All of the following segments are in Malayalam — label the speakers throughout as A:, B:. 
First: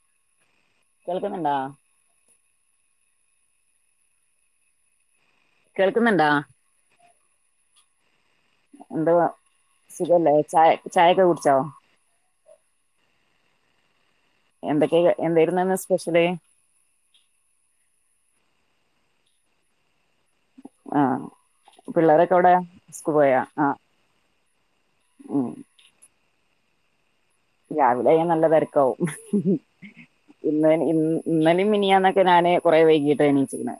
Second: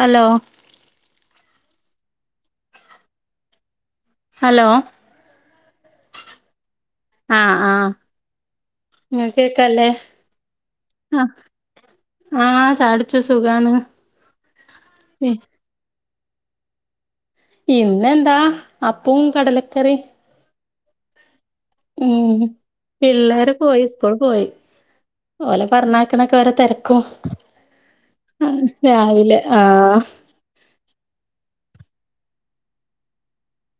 A: ഹലോ
B: കേൾക്കുന്നുണ്ടോ?
A: ഹലോ
B: കേൾക്കുന്നുണ്ടോ?
A: ആഹ് ആഹ്
B: എന്തുവാ
A: ഇങ്ങക്ക് കേക്കല്ലേ
B: സുഖല്ലേ ഛായൊക്കെ
A: ആഹ്
B: കുടിച്ചോ?
A: ആഹ് ഛായുടിച്ചു സുഖാണ്
B: എന്തൊക്കെയ എന്തായിരുന്നിന്ന് സ്പെഷ്യല്
A: ഇന്നെന്താ അപ്പും കടലക്കറി
B: ആഹ്
A: ഉം പിള്ളേര്
B: ആ
A: പോയി സ്കൂൾ പോയി
B: ഉം
A: ഓലെ പറഞ്ഞ ക്ക്ണൊക്കെ ഓരോ തിരക്കും
B: രാവിലെ ഞാൻ നല്ല തെരക്കാവും
A: ആഹ്
B: ഇന്ന ഇന്നലേം മിനിയാന്നൊക്കെ ഞാന് കൊറെേ വൈകീട്ട എണീച്ച്ക്കണെ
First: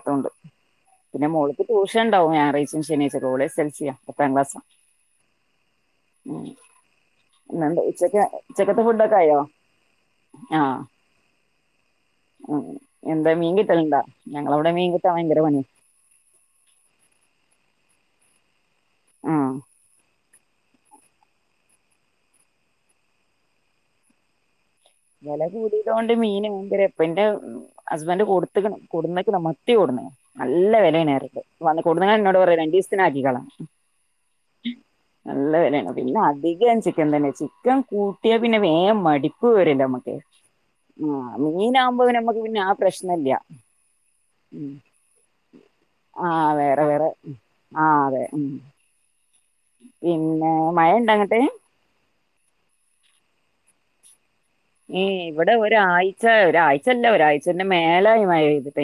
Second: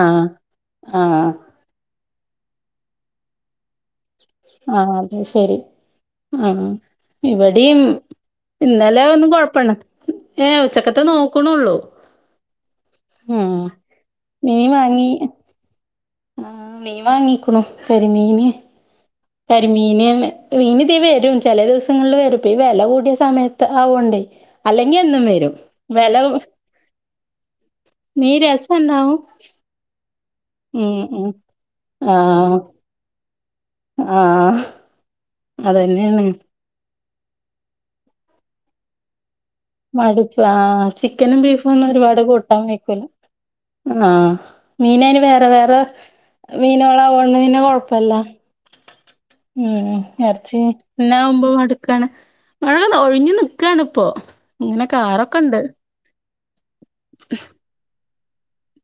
A: ആഹ്
B: പിന്നെ
A: ആഹ്
B: മോള്‌ക്ക് ട്യൂഷൻ ഉണ്ടാവും ഞായറാഴ്ച ശനിയാഴ്ച ഒക്കെ ഓള് എസ് എൽസിയാ
A: ആഹ് അത് ശരി
B: ഉം
A: ആഹ് ഇവടിം
B: ഇന്നെന്താ ഉച്ചക്ക് ഉച്ചക്കത്തെ
A: ഇന്നലെ
B: ഫുഡൊക്കെ
A: ഒന്നും
B: ആയോ
A: കൊഴപ്പണ്ടാ ഏ ഉച്ചക്കത്തെ നോക്ക്ണൊള്ളൂ
B: ആഹ് എന്താ മീൻ കിട്ടല്ണ്ടാ ഞങ്ങളവടെ മീൻ കിട്ടാ ഭയങ്കര പണിയ
A: ആഹ് മീൻ വാങ്ങികുണു കരിമീന്
B: ഉം
A: കരിമീന് മീനിതീ വരും ചെലെ ദിവസങ്ങളില് വരും പ്പ ഈ വെല കൂടിയ സമയത്ത് ആവോണ്ടേ അല്ലെങ്കി എന്നും
B: വെല
A: വരും.
B: കൂടീതോണ്ട്
A: വെല
B: മീന് ഭയങ്കര പ്പന്റെ ഹസ്ബന്റ്
A: മീൻ
B: കൊടുത്ത്ക്ക്ണ്
A: രസണ്ടാവും.
B: കൊട്ന്ന്ക്ക്ണ് മ ത്തി കൂടുന്ന് നല്ല
A: ഉം ഉം.
B: വെലേണറീണ്ട് വന്ന്‌ കോടീനെന്നോട്
A: ആഹ്
B: പറയുന്ന് രണ്ടീസത്തിനാക്കിക്കൊള്ളാൻ ന്നോട് പറയാ രണ്ടീസത്തിനാക്കിക്കളാ
A: ആഹ്
B: നല്ല വെലേണ്
A: അതന്നേണ്.
B: പിന്നധികം ചിക്കൻ തന്നേ ചിക്കൻ കൂട്ടിയാ പിന്നെ വേഗം മടിപ്പ് വരില്ല നമ്മക്കെ
A: മടുപ്പ്. ആഹ്
B: ആ
A: ചിക്കനും ബീഫൊന്നും
B: മീനാവുമ്പ
A: ഒരുപാട്
B: പിന്നമ്മക്ക്
A: കൂട്ടാൻ
B: പിന്നാ ആ
A: വെയ്ക്കൂല.
B: പ്രശ്നല്ല്യാ
A: ആഹ് മീനയ്ന് വേറെ വേറെ
B: ആഹ് വേറെ
A: മീനോളാ
B: വേറെ
A: ഓണ്ലൈന്
B: ആഹ്
A: കൊഴപ്പല്ല
B: അതെ ഉം
A: ഉം
B: പിന്നെ
A: എർച്ചി
B: മഴണ്ടോ അങ്ങട്ട്
A: ന്നാവുമ്പോ മടുക്കാണ് മഴ ഒഴിഞ്ഞു നിക്കാണ്പ്പോ
B: ഏ ഇവിടൊരാഴ്ച ഒരാഴ്ചല്ല ഒരാഴ്ചന്റെ മേലായി മഴ പെയ്ത്ട്ട്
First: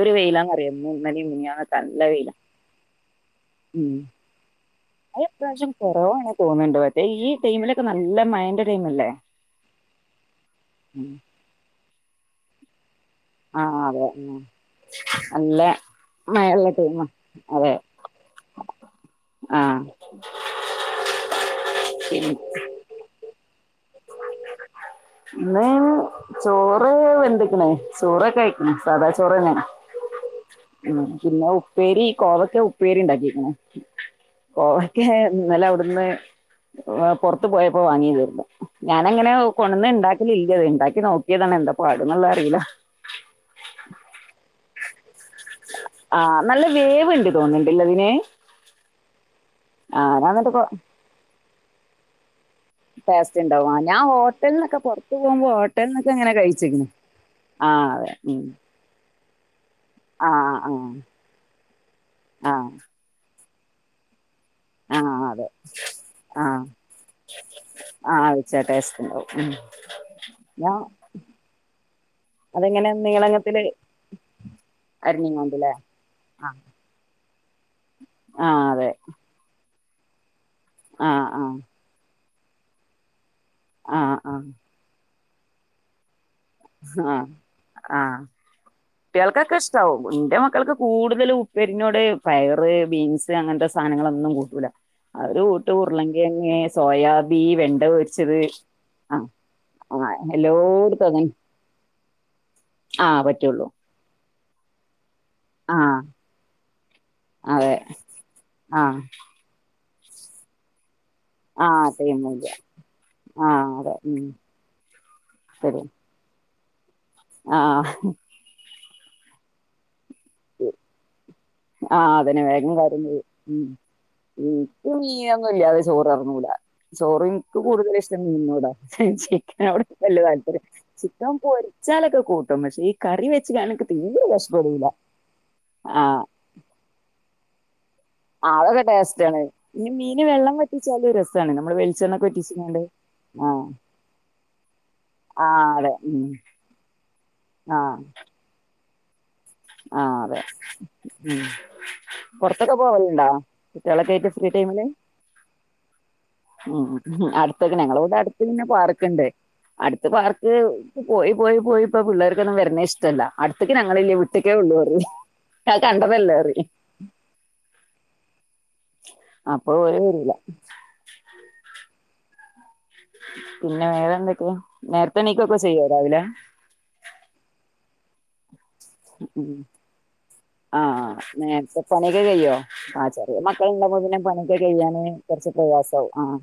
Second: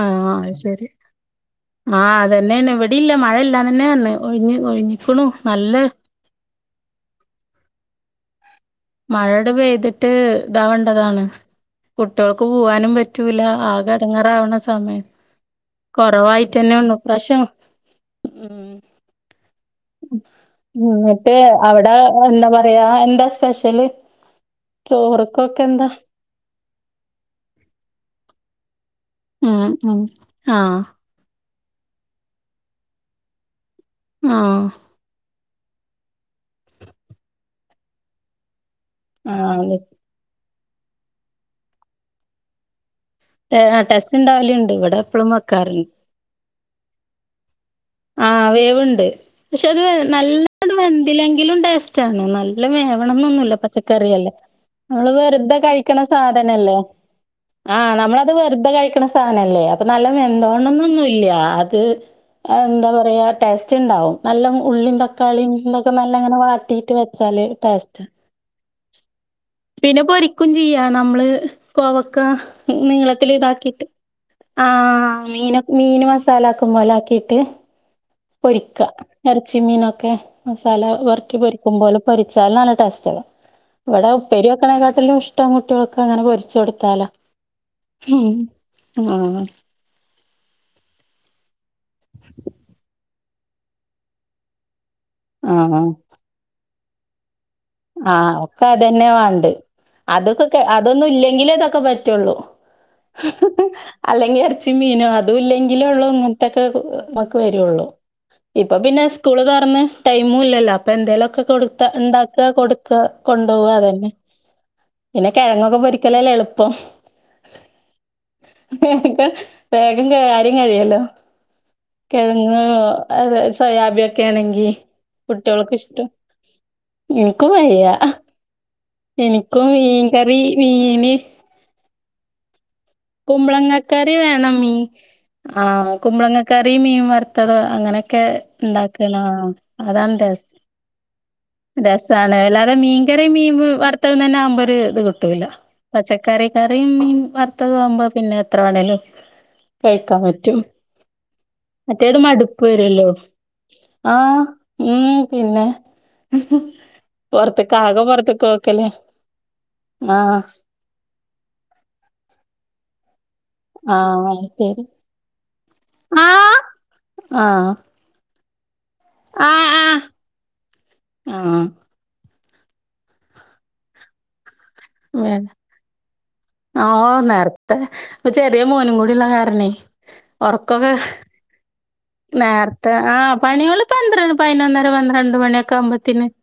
A: ആഹ് അയ്ശരി
B: മിനിഞ്ഞാന്നൊക്കെ നല്ല
A: ആഹ്
B: വെയിലാ
A: അതന്നേണ് ഇവെടില്ല മഴയല്ലാന്നന്നെ പർഞ്ഞെ ഒഴ്ഞ്ഞ ഒഴിഞ്ഞ
B: അത് ഇപ്രാവശ്യം കൊറവാണ് തോന്ന്ണ്ട് പക്ഷെ ഈ ടൈമിലൊക്കെ നല്ല മഴന്റെ ടൈമല്ലേ
A: മഴെടെ പെയ്തിട്ട് ഇതാവണ്ടതാണ് കുട്ടിയൾക്ക് പോവാനും പ റ്റൂല
B: ആഹ് അതെ
A: ആകെട്ങ്ങാറാവണ സമയം
B: നല്ല
A: കൊറവായിട്ട്
B: മഴള്ള
A: ന്നെ വന്നു
B: ടൈമാ
A: ഇപ്രാവശ്യം
B: അതെ ആഹ്
A: ന്ന്ട്ട് അവടെ എന്താ പറയാ എന്താ സ്പെഷ്യല്
B: ന്ന്
A: ചോറ്ക്കൊക്കെന്താ?
B: ചോറ് വെന്ത്‌ക്ക്ണ് ചോറൊക്കായ്ക്ക്ണ് സാദാ ചോ ചോറന്നെ
A: ഉം ഉം. ആഹ്
B: ഉം പിന്നെ ഉ പ്പേരി കോവക്ക ഉപ്പേരി ണ്ടാക്കിക്ക്ണ്
A: ആഹ്
B: കോവ ക്കെ ന്നലവ്ട്ന്ന് പൊർത്ത് പോയപ്പോ വാങ്ങിന്നു ഞാനങ്ങനെ
A: ആഹ് അത്
B: ണ്ടാക്കലില്ലത് ണ്ടാക്കി നോക്കിയതാണ് എന്താ പാട്ന്ന്ള്ളതറിയില്ല
A: ടെസ്റ്റ് ണ്ടാവല്ണ്ട് ഇവിടെപ്പളും വെക്കാറ്ണ്ട്
B: ആഹ് നല്ല വേവ്ണ്ട് തോന്ന്ണ്ട്ല്ലെ തിന്
A: ആ വേവ്ണ്ട് പക്ഷത്
B: ആഹ് ഞാൻ എന്നിട്ട്
A: നല്ലണ്ട് വെന്തിലെങ്കിലും ടേസ്റ്റാണ് നല്ല ല്ല
B: ടേസ്റ്റ്
A: വേവണംന്നൊന്നുല്ല
B: ഉണ്ടാവും ആ ഞാൻ
A: പച്ചക്കറിയല്ലേ
B: ഹോട്ടലിന്നൊക്കെ
A: നമ്മള്
B: പുറത്ത് പോകുമ്പോ
A: വെറുതെ കഴിക്ക്ണ
B: ഹോട്ടലിന്നൊക്കെ ഇങ്ങനെ
A: സാധനല്ലേ
B: കഴിച്ചിക്ക്ണ്
A: ആഹ്
B: അതെ
A: നമ്മളത്
B: ഉം
A: വെറുതെ കഴിക്കണ സാധനല്ലേ അപ്പൊ നല്ല
B: ആഹ്
A: വെന്തോണംന്നൊന്നുംല്ല അത്
B: ആഹ്
A: അതെന്താ പറയ ടേസ്റ്റ് ണ്ടാവും നല്ല മൂ ഉള്ളീം
B: ആഹ് ആഹ് അതെ
A: തക്കാളിയിം തൊക്കെ നല്ലങ്ങനെ വാട്ടിട്ട് വെച്ചാല് ടേസ്റ്റ
B: ച്ചാ ടേസ്റ്റ് ണ്ടാവും
A: പിന്നെ പൊരിക്കും ചെയ്യാ നമ്മള് കോവക്ക
B: അതിങ്ങനെ
A: നീളത്തില്
B: നീളങ്ങത്തില്
A: താക്കിട്ട് ആഹ് മീനൊ
B: അരിഞ്ഞുങ്ങോണ്ട്ല്ലേ
A: മീന് മസാല
B: ആഹ്
A: ആക്കും പോലെ ആക്കിട്ട്
B: ആഹ്
A: പൊരിക്ക
B: അതെ
A: എർച്ചി മീനൊക്കെ മസാല
B: ആഹ്
A: വർക്കി
B: ആഹ്
A: പൊരിക്കുമ്പോലെ പൊരിച്ചാൽ നല്ല ടേസ്റ്റാണ് വടെ
B: ആഹ് ആഹ്
A: ഉപ്പേരി വെക്കണേക്കാട്ടിലും ഇഷ്ടം കുട്ടിയൾക്കങ്ങനെ പൊ രിച്ചൊട്ത്താല
B: ആഹ്
A: ഹും ആഹ്
B: ന്റെ മക്കൾക്ക് കൂടുതല് ഉപ്പേരിനോട് പയറ് ബീൻസ് അങ്ങൻത്തെ സാനങ്ങളൊന്നും കൂട്ടൂല അവര് കൂട്ട
A: ആഹ്
B: ഉർലങ്കേങ് സോയാബീന് വെൺ
A: ആഹ് ഒഒക്കതന്നെ വാണ്ട്
B: ആഹ്
A: അതൊക്കെ
B: എല്ലോട്ത്തും
A: അതൊന്നും
B: അതന്നെ
A: ല്ലെങ്കിലെ തൊക്കെ പ റ്റൊള്ളൂ
B: ആഹ്
A: ഹഹ
B: പറ്റുള്ളൂ
A: അല്ലെങ്കി എർച്ചിം മീനും അ തു
B: ആഹ്
A: ഇല്ലെങ്കിലൊള്ളൂ മുട്ടൊക്കെ നമ്മക്ക്
B: അതെ
A: വെരൊള്ളൂ ഇപ്പൊ
B: ആഹ്
A: പിന്നെ സ്കൂള് തൊറന്ന് ടൈമു ഇല്ലല്ലോ അപ്പന്തേലൊക്കെ
B: ആഹ്
A: കൊടുത്ത
B: ചെയ്യുന്നില്ല
A: ഇണ്ടാക്ക കൊടുക്ക
B: ആഹ്
A: കൊണ്ടോവ
B: അതെ
A: അതന്നെ
B: ഉം
A: പിന്നെ കെഴങ്ങൊക്കെ
B: ശരി
A: പൊരിക്കലല്ലേ എളുപ്പം
B: ആഹ്
A: [unintelligible] വേഗം കാര്യം കഴിയല്ലോ
B: ആഹ് അതന്
A: കെഴങ്ങ്
B: വേഗം കാര്യം കഴിയും
A: അത് സോയാബി ഒക്കെ
B: ഉം
A: ആണെങ്കി
B: ഉം മീനൊന്നും
A: കുട്ടികൾക്ക്
B: ഇല്ലാതെ
A: ഇഷ്ടം
B: ചോറ് എറങ്ങുല ചോറു
A: ഇൻക്കും
B: ഇനിക്ക്
A: വയ്യ
B: കൂടുതൽ ഇഷ്ടം മീനിനോടാ ചിക്കൻ
A: എനിക്കും
B: ഓട് വല്യ
A: മീൻകറി
B: താല്പര്യം
A: മീന്
B: ചിക്കൻ പോരി ച്ചാലൊക്കെ കൂട്ടും പക്ഷേ ഇ
A: കുമ്പളങ്ങ കറി വേണം മീ ആ
B: ആഹ്
A: കുമ്പളങ്ങ കറി മീൻ വറുത്തതൊ അങ്ങനെ ഒക്കെ
B: അതൊക്കെ
A: ഉണ്ടാക്കല
B: ടേസ്റ്റാണ് പിന്നെ
A: അതാണ്
B: മീന് വെള്ളം
A: ടേസ്റ്റ്
B: വറ്റിച്ചാലും രസാണ് നമ്മള് വെളിച്ചെണ്ണൊക്കെ
A: രസാണ് എല്ലാരും
B: വറ്റിച്ച്ങ്ങാണ്ട്
A: മീ മീങ്കറി മീൻ
B: ആഹ്
A: വെ വർത്തതു തന്നെ ആമ്പൊര് ഇത് കിട്ടൂല്ല
B: ആഹ് അതെ ഉം
A: പച്ചക്കറി കറി മീൻ വറുത്തത്
B: ആഹ്
A: ആവുമ്പോ പിന്നെ എത്ര വണേലും
B: ആഹ്
A: കഴിക്കാൻ
B: അതെ
A: പറ്റും
B: ഉം
A: മറ്റേത് മടുപ്പ്
B: പൊറത്തൊക്കെ
A: വരുല്ലോ
B: പോവലുണ്ടോ കുട്ടികളൊക്കെ ആയിട്ട്
A: ആഹ്
B: ഫ്രീ ടൈമില്
A: ഉം പിന്നെ
B: ഉം
A: പൊറത്ത്ക്ക്
B: അടുത്തൊക്കെ
A: ആകെ
B: ഞങ്ങളിവിടെ അടുത്ത്
A: പൊറത്ത്ക്ക്
B: പിന്നെ
A: പോക്കല്ലേ.
B: പാർക്ക്ണ്ട് അടുത്ത്
A: ആഹ്
B: പാർക്ക് പോയി പോയി പോയി ഇപ്പ പിള്ളേർക്കൊന്നും വരണേ ഇഷ്ടല്ല അടുത്തേക്കാ ഞങ്ങളില്ല
A: ആഹ് അത്
B: വിട്ടക്കേ ഉള്ളൂ
A: ശരി.
B: പറയി അത് കണ്ടതല്ലേ
A: ആഹ്
B: പറയി
A: ആഹ് ആഹ്
B: അപ്പൊ ഓര്
A: ആഹ്
B: വരുല
A: ആഹ്
B: പിന്നെ വേറെ എന്തൊക്കെയ നേരത്തെ എണീക്കൊക്കെ ചെയ്യോ രാവിലെ
A: ആഹ് ഓഹ് നേരത്തെ ഇപ്പ ചെറിയ മോനും കൂടിള്ള കാരണേ ഒറക്കൊക്കെ
B: നേര്ത്തെ
A: നേർത്തെ ആഹ് പണികള്
B: പിന്നെ
A: പന്ത്രണ്ട്,
B: പണിയൊക്കെ
A: പയിനൊന്നര,
B: കഴിയാന്
A: പന്ത്രണ്ട്
B: കുറച്ച്
A: മണിയൊക്കെ
B: പ്രയാസാവും
A: ആമ്പോത്തിന്
B: ആഹ്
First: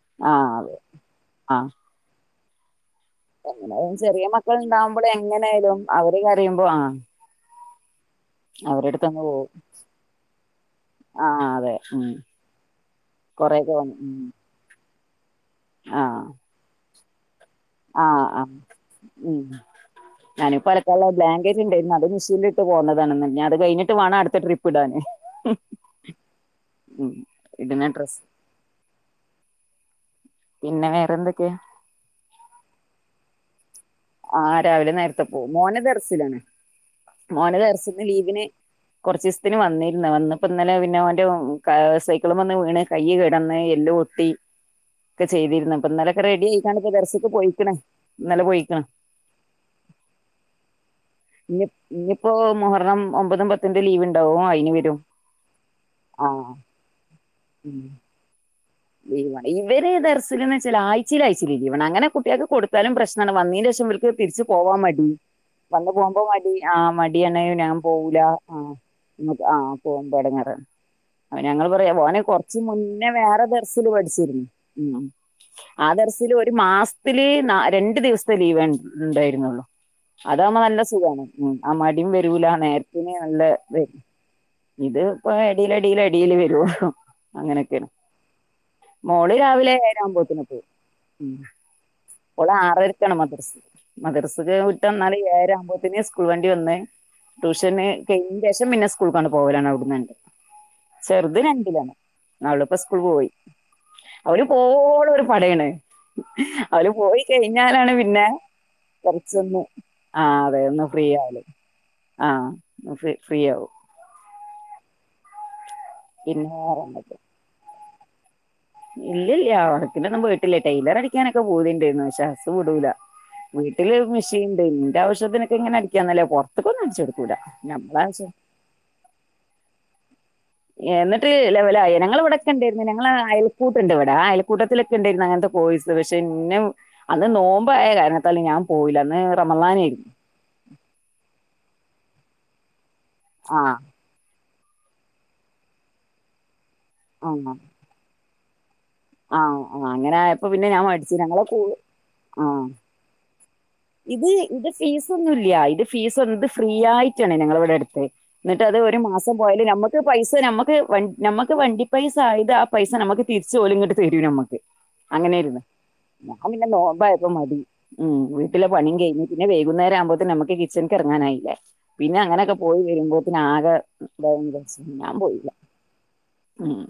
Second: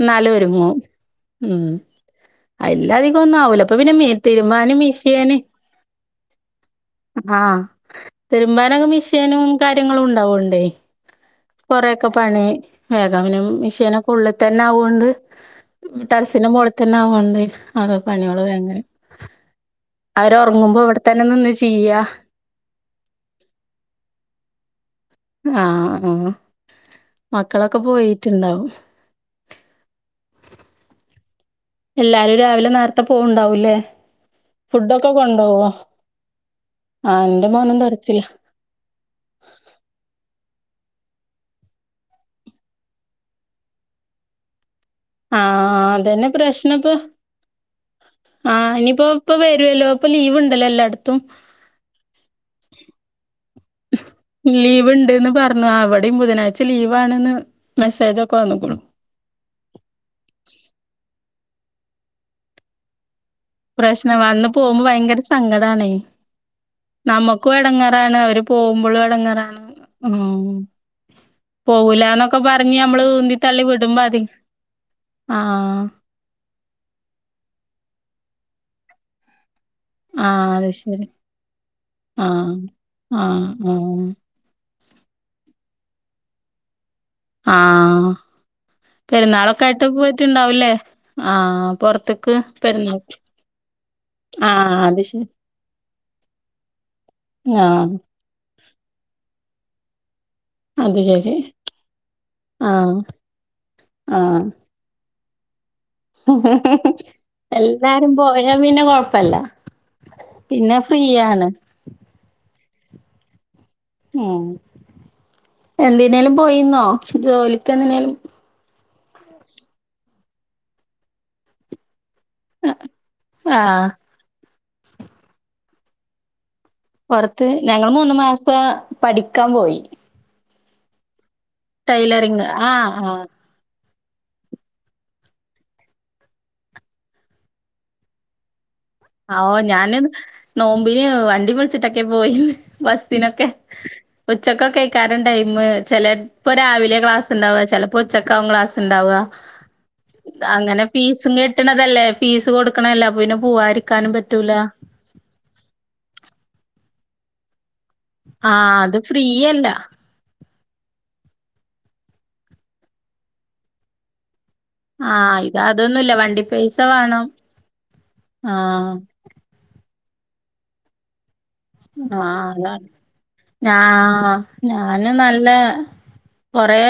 A: എന്നാലു
B: ആഹ്
A: ഒരുങ്ങും
B: അതെ
A: ഉം
B: ആഹ്
A: അയില്ലാധികം ഒന്നും ആവൂല ഇപ്പൊ പിന്നെ
B: എങ്ങനായാലും
A: മി
B: ചെറിയ മക്കൾ
A: തിരുമ്പാനും
B: ഉണ്ടാവുമ്പോള്
A: മിഷ്യന്
B: എങ്ങനായാലും അവര് കരയുമ്പോ ആഹ്
A: ആഹ് തിരുമ്പാനങ്ങ്
B: അവരെടുത്തങ്ങ്
A: മിഷ്യനും
B: പോവും
A: കാ ര്യങ്ങളുണ്ടാവോണ്ടേ
B: ആഹ് അതെ
A: കൊറേ യൊക്കെ
B: ഉം
A: പണി വേഗമിനും
B: കൊറെയൊക്കെ വന്ന്
A: മിഷ്യനൊക്കെ
B: ഉം
A: ഉള്ള തെന്നെ ആവ്വോണ്ട്
B: ആഹ്
A: ടെറസിന്റെ മോള് തന്നെ ആവൊണ്ടെ.
B: ആഹ് ആഹ് ഉം ഞാനിപ്പോ
A: അവരൊറങ്ങുമ്പോ ഇവിടെ
B: അലക്കുള്ള
A: തന്നെ നിന്ന്
B: ബ്ലാങ്കറ്റ് ഉണ്ടായിരുന്നു
A: ചെയ്യാ
B: അത് മെഷീനി ട്ട് പോന്നതാണ് ഇനി അത് കഴിഞ്ഞട്ട് വേണം അടുത്ത ട്രിപ്പ് ഇടാന്
A: ആഹ് ആഹ്
B: ഉം
A: മക്കളൊക്കെ
B: ഇടുന്ന ഡ്രസ്സ്
A: പോയിറ്റിണ്ടാവും
B: പിന്നെ വേറെന്തൊക്കെയാ?
A: എല്ലാരും രാവിലെ നേർത്തെ പോവ്ണ്ടാവൂലെ
B: ആഹ് രാവിലെ നേരത്തെ പോവും മോന് തറസിലാണ്
A: ആ ഇന്റെ
B: മോന്
A: മോനും
B: ദർസിന്ന്
A: ദർസില
B: ലീവിന് കുറച്ച് ഈസത്തിന് വന്നിര്ന്ന് വന്നപ്പോ ഇന്നലെ പിന്നെ ഓന്റെ സൈക്കിളുംമ്മന്ന് വീണ് കൈ കെടന്ന് എല്ല് പൊട്ടി ഒക്കെ
A: ആ
B: ചെയ്തിരുന്നപ്പൊ ഇന്നലെക്കെ
A: അതന്നെ
B: റെഡി
A: പ്രശ്നം
B: ആയിക്കണ്
A: ഇപ്പൊ.
B: ദർസക്ക് പോയിക്ക്ണ് ഇന്നലെ
A: ആ
B: പോയിക്ക്ണ്
A: ഇനിയിപ്പോ ഇപ്പൊ വരുവാല്ലോ ഇപ്പൊ ലീവ്ണ്ടല്ലോ എല്ലാടത്തും
B: ഇനി ഇനിപ്പോ മുഹറം ഒമ്പതും പ ത്തിന്റെ ലീവ് ഇണ്ടാവോ
A: ലീവ് ഇണ്ട്ന്ന് പറഞ്ഞു അവിടേം
B: ആഹ്
A: ബുധനാഴ്ച ലീവ ആണെന്ന് മെസ്സേജ് ഒക്കെ വന്ന്ക്ക്ണു
B: ഇവടെ ഇവര് ദർസിലീന്ന് വച്ചാല് ആയ്ചെൽ ആയ്ചെൽ ലീവണ് അങ്ങനെ കുട്ട്യൾക്ക് കൊടുത്താലും പ്രശ്ന ന്നണ് വന്നീന് ശേഷം ഇവൽക്ക്
A: പ്രശ്നം
B: തിരിച്ചു
A: വന്ന്
B: പോവാൻ
A: പോകുമ്പോ
B: മടി
A: ഭയങ്കര
B: വന്നു
A: സങ്കടാണേ.
B: പോകുമ്പോ മടി ആ മടി അണ്
A: നമ്മക്കും
B: ഞാൻ
A: എടങ്ങേറാണ്
B: പോകൂല
A: അവര്
B: ആഹ്
A: പോകുമ്പളും
B: നിപ് ആ
A: എടങ്ങേറാണ്.
B: പോമ്പോ
A: ഉം.
B: എടങ്ങറണ്. അ ഞങ്ങൾ പറയാ ഓനെ
A: പോവൂലാന്നൊക്കെ
B: കൊറച്ച്
A: പറഞ്ഞ് നമ്മള്
B: മുന്നേ വേറെ
A: ഉന്തിത്തള്ളി
B: ദർസെല്
A: വിടുമ്പോ അതി
B: പഠിച്ചിരുന്നു ഉം
A: ആ
B: ആഹ് ദർസില് ഒരു മാസത്തില് നാ രണ്ടു ദിവസത്തെ ലീവെ ണ്ടായിരുന്നുള്ളു
A: ആ
B: അതാവുമ്മ
A: അത്
B: നല്ല
A: ശരി.
B: സുഗാണ് ഉം ആ മടിം
A: ആ
B: വരൂല നേരത്തിന്
A: ആ
B: നല്ല
A: ആ
B: ഇത് ഇത് ഇപ്പോ അടിലടിൽ അടിൽ വരു
A: ആ
B: അങ്ങനൊക്കെണ് മോള്
A: പെരുന്നാളൊക്കെ
B: രാവിലെ
A: ആയിട്ട്
B: ഏയര ആവുമ്പോത്തിന്
A: പോയിട്ടുണ്ടാവൂല്ലേ?
B: പോവു
A: ആ പൊറത്ത്ക്ക്
B: ഓളെ ആറരക്കാണ്
A: പെരുന്നാൾക്ക്.
B: മദ്രസ
A: ആ
B: മദർസ്ക്ക് വിട്ട്
A: അത്
B: വന്നാല്
A: ശരി.
B: ഏയര ആകുമ്പോഴത്തേന് സ്ക്കൂൾ സകൂൾ വണ്ടി വന്ന് ട്യൂഷന്
A: ആഹ്
B: കഴിഞ്ഞന് ശേഷം പിന്നെ സ്കൂൾ കൊ പോകലാണ് അവിടന്ന്ണ്ട്
A: അത് ശരി.
B: ചെറ്ത് രണ്ടിലാ അവളിപ്പ
A: ആഹ്
B: സ്കൂള് പോയി
A: ആഹ്.
B: അവര് പോവോളോരു പടയണ് അവര് പോയി കെഴിഞ്ഞാലാണ്.
A: എല്ലാരും
B: പിന്നെ
A: പോയാ പിന്നെ കൊഴപ്പല്ല.
B: കൊറച്ചൊന്ന്.. ആഹ് അതെ
A: പിന്നെ
B: ഒന്ന്. ഫ്രീ ആല്.
A: ഫ്രീയാണ്.
B: ആ ഫ്രീ. ഫി ആവും.
A: ഏ. എന്തിനേലും
B: പിന്നെ
A: പോയിന്നോ.
B: വേറെന്താ
A: ജോലിക്ക്ന്തിനേലും..
B: ഇല്ല ഇല്ല്യ. ഉടകിനോന്നും. പോയിട്ടില്ല. ടെയിലർ അടിക്കാനൊക്കെ. പൂതിയുണ്ടായിരുന്നു പക്ഷേ ഹ്സ് വിടൂല.
A: ആഹ്
B: വീട്ടില് മിഷീൻണ്ട്. ഇന്റെ ആവശ്യത്തിനൊക്കെങ്ങനെ. അടിക്കാന്നല്ല. പോ.. പുറത്ത്കൊന്നും ടിചൊടുക്കൂല. ഞമ്മളാവശ്യ..
A: പ്പ. പഠിക്കാപോയി..
B: എന്നിട്ട്. ലെവലായ. ഞങ്ങൾ
A: ടൈലറിങ്
B: ഇവിടെക്കെണ്ടേര്ന്നു.
A: ആഹ്
B: ഞങ്ങള്
A: ആഹ്
B: അയ.. കൂട്ടുണ്ട് ഇവിടെ. ആ അയൽക്കൂട്ടത്തിലൊക്കെണ്ടേര്ന്നു. അങ്ങൻത്തെ കൊയിസ് പക്ഷെ ഇന്നെ.. അന്ന് നോബായ കാരണത്താൽ. ഞാൻ പോയില..
A: ആഹ് ഞാനും.. നോമ്പിന് വണ്ടി വിളിച്ചിട്ടൊക്കെ. പോയിന്ന് ബസ്സിനൊക്കെ..
B: ആഹ്
A: ഉച്ചക്ക്കായ്ക്കാരം ടൈം. ചെലപ്പോ രാവിലെ
B: ആഹ്
A: ക്ലാസ്ണ്ടാവ. ചെലപ്പോ ഉച്ചക്കാവും ക്ലാസ്.. ണ്ടാവ്
B: ആഹ് ആഹ് അങ്ങനെ ആയപ്പോ പിന്നെ
A: അങ്ങനെ
B: ഞാൻ മടിച്ചു
A: ഫീസും
B: ഞങ്ങളെ കൂ
A: കെട്ട്ണതല്ലേ ഫീസ്
B: ആഹ്
A: കൊട്ക്ണല്ലേ അപ്പൊപിന്നെ പുവായിര്
B: ഇത് ഇത് ഫീസൊന്നുല്യ ഇത് ഫീസ്ന്ത് ഫ്രീ ആയിട്ടാണ് ഞങ്ങളെവിടെ ട്ത്തെഹ്..
A: ആ
B: ന്നട്ട് അത് ഒരു
A: ഫ്രീ
B: മാസം പോയല്
A: അല്ല
B: ഞാമ്മക്ക്.. പൈസ നമുക്ക്. നമക്ക് വണ്ടി പൈസ ആയത്. ആ പൈസ നമക്ക് തിരിച് ഓല്ണ്ട് തരൂ. നമക്ക്..
A: ആ ഇത്
B: അങ്ങനെര്ന്ന്.
A: അതൊന്നുമില്ല വണ്ടി
B: ഞാൻ പിന്നെ
A: പൈസ വേണം
B: നോമ്പയപ്പോ മതി. മ്മ്ഹ്.
A: ആ
B: വീട്ടിലെ പണിം കെയിഞ്ഞ്.. പിന്നെ വെയ്കുന്നേരവുബോത്തിന്. നമക്ക് കിച്ചൺക്ക് എറങ്ങാനായില്ലേ.. പിന്നെ
A: ആ
B: അങ്ങനൊക്കെ പോയി
A: അതാണ്
B: വരുമ്പോത്തിന്
A: ഞാ
B: ആകെതാവും വിചാരിച്
A: ഞാന് നല്ല
B: ഞാപോയില്ല
A: കൊറേ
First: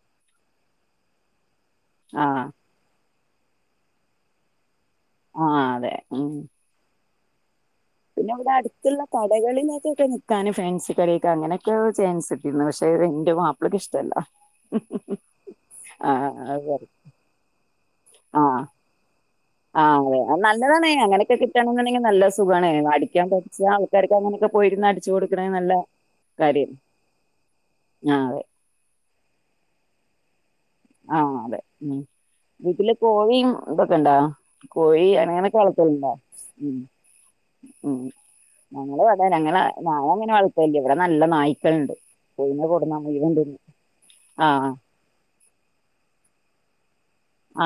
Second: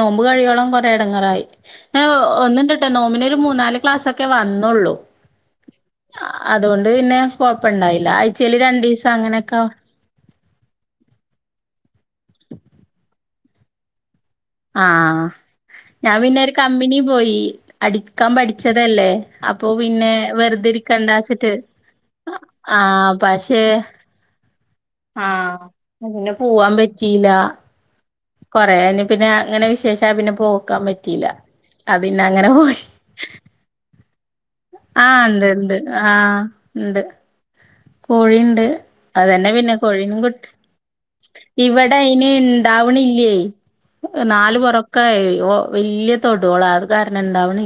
A: നോമ്പ് കഴിയോളം കൊറെ എടങ്ങറായി ഹേ
B: ആഹ്
A: ഒന്ന്ണ്ട്. ഒന്നുണ്ട് നോബിനൊരു മൂന്നാല് ക്ലാസൊക്കെ വന്നുള്ളൂ
B: ആഹ് അതെ ഉം
A: അതോണ്ട് പിന്നെ.. കുഴപ്പണ്ടായില ആഴ്ചെല് രണ്ടിസ്..
B: കടകളിലൊ ഇക്കെ നിക്കാന് ഫെൻസികടേക് അങ്ങനെയൊക്കെ ചാൻസ് കിട്ടിയിരുന്നു പക്ഷേ എന്റെ ബാപ്പക്ഇഷ്ടല്ല..
A: ആഹ് ഞാൻ പിന്നെരു
B: അത് പറ
A: കമ്പനിപോയി അടി.. അടിക്കാൻ
B: ആഹ്
A: പഠിച്ചതല്ലേ അപ്പൊ
B: ആഹ്
A: പിന്നെ
B: അതെ അത് നല്ലതാണ് അങ്ങനെയൊക്കെ
A: വെറുതിരിക്കണ്ടാച്ചിട്ട് ആഹ് പക്ഷേ
B: ചേലെ ആൾക്കര്ക് അങ്ങനെകെ പോയിര്ന്നാല്.
A: ആഹ്‌ പിന്നെ പുവാൻ പറ്റില..
B: ആഹ് അതെ
A: കൊറയാനി പിന്നെ അങ്ങനെ വിശേഷായ പിന്നെ പോക്കാ പറ്റിയില്ല അപിന്നങ്ങനെ പോയി..
B: കോഴി ഇതൊക്കെ ഉണ്ടോ കോഴി
A: ആഹ് ഇണ്ട്
B: അങ്ങനൊക്കെ
A: ഇണ്ട്
B: വളർത്തല്ണ്ടാ.
A: ആഹ്
B: മ്മ്ഹ്.
A: ഇണ്ട് കോഴിണ്ട്
B: മ്മ്ഹ് ഞങ്ങളുതെ
A: അതന്നെ
B: ഞങ്ങളെ
A: പിന്നെ കോഴീനും
B: നായങ്ങനെ
A: കുട്ടി
B: വളർത്തല്ല്യ ഇവിടെ നല്ല നായി..
A: ഇവിടെ അയിന് ഇണ്ടാവണില്ലേ നാല്
B: ആഹ്
A: പൊറം.. ക്കഓ വെല്യ തൊടുള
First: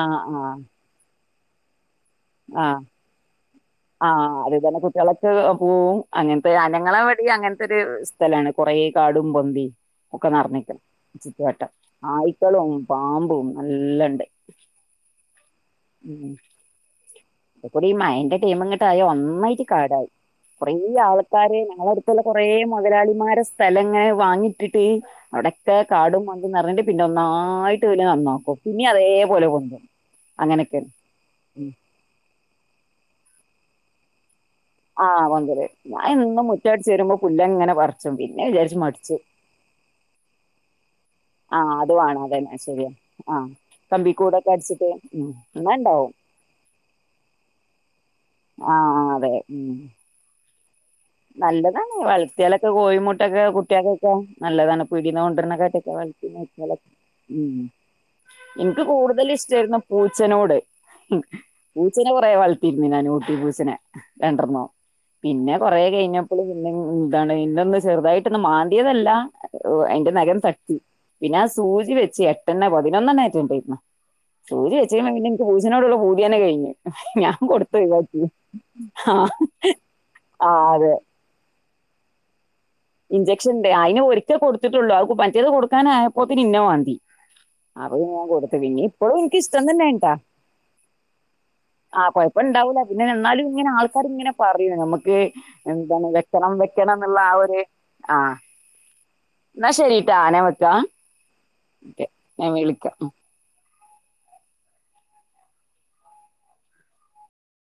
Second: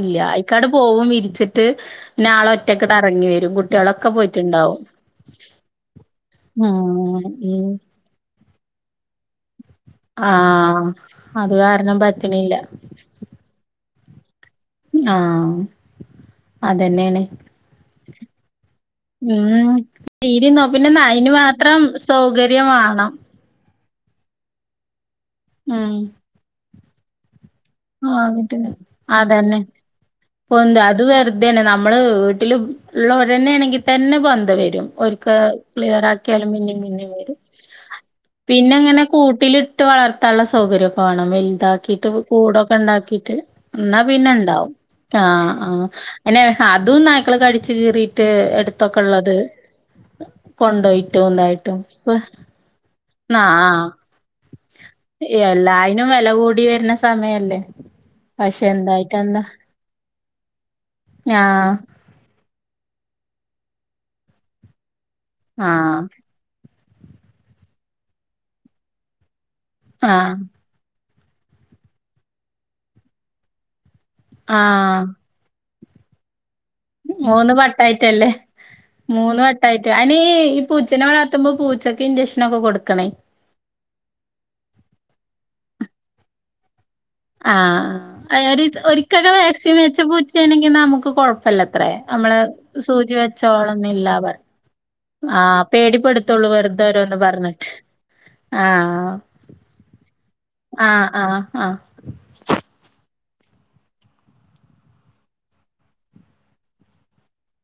B: ആഹ്
A: ആഹ്‌
B: ആഹ്
A: അയിക്കാണ്ട് പോവും വിരിച്ചിട്ട്..
B: ആഹ്
A: നളൊറ്റയ്ക്ണ്ടെറങ്ങി വെരും കുട്ട്യോളൊക്കെ പോയിട്ട്ണ്ടാവും..
B: കുട്ട്യേളക്ക് പോവും. അങ്ങൻത്തെ അനങ്ങളെവടി
A: ഉം
B: അങ്ങൻത്തെരു സ്ഥലാണ് കൊറ കാടും പോന്തി.. ഒക്കെ നറഞ്ഞിക്ക്ണ്
A: ആഹ് അത്
B: ചുറ്റുവട്ടം
A: കാരണം പറ്റണില്ല
B: നായിക്കളും പാമ്പും നല്ലണ്ട്.
A: ആഹ്
B: മ്ഹ്.
A: അതന്നെയാണ്
B: അയിക്കൂടി ഈ മയന്റെ മെന്ന് ഇങ്ങട്ടായി ഒന്നായിട്ട്
A: ഉം
B: കാടായി.
A: തീരുന്നോ
B: കൊറേ
A: പിന്നെ ന അയിന്
B: ആൾക്കാര്
A: മാത്രം
B: ഞങ്ങളെട്ത്തുള്ള കൊറേ
A: സൗകര്യം വേണം
B: മുതലാളി മാരെ സ്ഥലെങ്ങെനെ വാങ്ങിട്ടിട്ട് അവിടൊക്കെ
A: ഉം
B: കാടും പൊന്തിം നറഞ്ഞിട്ട് പിന്നെ ഒന്നായി ട്ടോല്
A: ആഹ്
B: നന്നാക്കും.
A: കിട്ടില്ല.
B: പിന്നി അതേപോലെ
A: അതന്നെ
B: പൊന്തും.
A: പൊന്ത
B: അങ്ങനൊക്കേണ്.
A: അത് തെന്നെ. നമ്മള് വീട്ടിൽ ഇള്ളോരെന്നേണെങ്കി തന്നെ പൊന്ത വെരും.
B: ആ
A: ഒരിക്കെ
B: കൊണ്ടരും
A: ക്ലിയർ
B: ഞാൻ എന്നും
A: ആക്കിയാലും പിന്നിം
B: മുറ്റടിച്ച്
A: പിന്നിം
B: വരുമ്പോ
A: വെരും.
B: പുല്ലങ്ങനെ പറിച്ചും പിന്നെ വിചാരിച്ച്
A: പിന്നെങ്ങനെ
B: മടിച്ചു
A: കൂട്ടില് ട്ട് വളർത്താൻള്ളെ സൗകര്യം ഒക്കെ വാണം
B: ആ അത്
A: വെല്താക്കീട്ടു
B: വേണം അതന്നെ
A: കൂടൊക്കെ
B: ശരിയാ ആ
A: ഇണ്ടാക്കീട്ട്. ഇന്നാ പിന്നെ
B: കമ്പിക്കൂടൊക്കെ
A: ഇണ്ടാവും.
B: അടിച്ചിട്ട് ഉം
A: ആഹ്
B: എന്നാ
A: ആഹ്
B: ഇണ്ടാവും
A: അതെന്നെ അതും നായ്ക്കൾ കടി ച്ച് കിറീട്ട്
B: ആ
A: എടുത്തൊക്കെ
B: അതെ
A: ഇള്ളത്
B: ഉം
A: കൊണ്ടോയി
B: നല്ലതാണ് വളർത്തിയാലൊക്കെ കോഴിമുട്ടൊക്കെ
A: ആഹ്
B: കുട്ട്യോക്കൊക്കെ. നല്ലതാണ്. പീടി
A: എല്ലായിനും വെല കൂടി വര്ന
B: ഉം
A: സമയല്ലേ. പഷേ എന്തായിട്ടെന്താ.
B: വെര്ന്ന പൂച്ചനോട്. മ്മ്ഹ്
A: ആഹ്
B: പൂ ച്ചനെ കൊറെ വളത്തിര്ന്ന്. ഞാൻ ഊട്ടി പൂച്ചനെ രണ്ടെർണ്ണം. പിന്നെ കൊറേ
A: ആഹ്
B: കഴിഞ്ഞപ്പള് പിന്നെ എന്താണ് ഇന്നെ ഒന്ന് ചെറുതായിട്ടൊന്ന് മാന്തിയതല്ല. ഓ അയിന്റെ
A: ആഹ്
B: നഖം തട്ടിപ പിന്നെ ആ സൂചി വെച്ച് എട്ടെണ്ണൊ പതിനൊന്നെണ്ണറ്റെ ഇണ്ടേര്ന്നു. സൂചി
A: ആഹ്
B: വെച്ചേമേ പിന്നെ ഇൻക്ക് പൂച്ചനോടുള്ള പൂതിയെന്നെ കഴിഞ്ഞ്. ഞാൻ
A: മൂന്ന്
B: കൊട്ത്ത് ഒഴിവാക്കി ആഹ്.
A: ഞാന് ഈ പൂച്ചനെ വളർത്തുമ്പം പൂച്ചക്ക് ഇൻജെക്ഷനൊക്കെ കൊടുക്കണേ.
B: ഇഞ്ചെക്ഷൻ ണ്ട്. അയ്ന് ഒരിക്കൽ കൊടുത്തിട്ടൊള്ളൂ അഹ് മറ്റേത് കൊടുക്കാനായപ്പോത്തിന് ഇന്നെ മാന്തി. അപ്പൊ ഞാൻ
A: ആഹ്
B: കൊടുത്ത്.
A: ഒരു
B: പിന്നിം ഇപ്പളും
A: ഒരിക്കൊക്കെ
B: ഇൻക്ക് ഇഷ്ടം
A: വാക്സിൻ
B: തന്നേണ്
A: വെച്ച
B: ട്ടാ.
A: പൂച്ചയാണെങ്കി നമുക്ക് കൊഴപ്പല്ലത്രേ
B: ആഹ്
A: നമ്മള്
B: കൊഴപ്പണ്ടാവൂല പിന്നെ
A: സൂചി
B: എന്നാലും ഇങ്ങനെ ആൾക്കാർ
A: വെച്ചോളന്നില്ല
B: ഇങ്ങനെ
A: പറ
B: പറയും നമക്ക്
A: ആഹ്
B: എന്താണ് വെ
A: പേടിപ്പെടുത്തുള്ളൂ
B: ക്കണം
A: വെറുതെ
B: വെക്കണം
A: ഓരോന്ന്
B: ന്നുള്ള ആ ഒര്
A: പറഞ്ഞിട്ട്
B: ആഹ്.
A: ആഹ്
B: ന്നാ ശരിട്ടാ ഞാൻ വെക്കാ.
A: ആഹ് ആഹ് ആഹ്
B: ഓക്കേ. ഞാൻ വിളിക്കാ.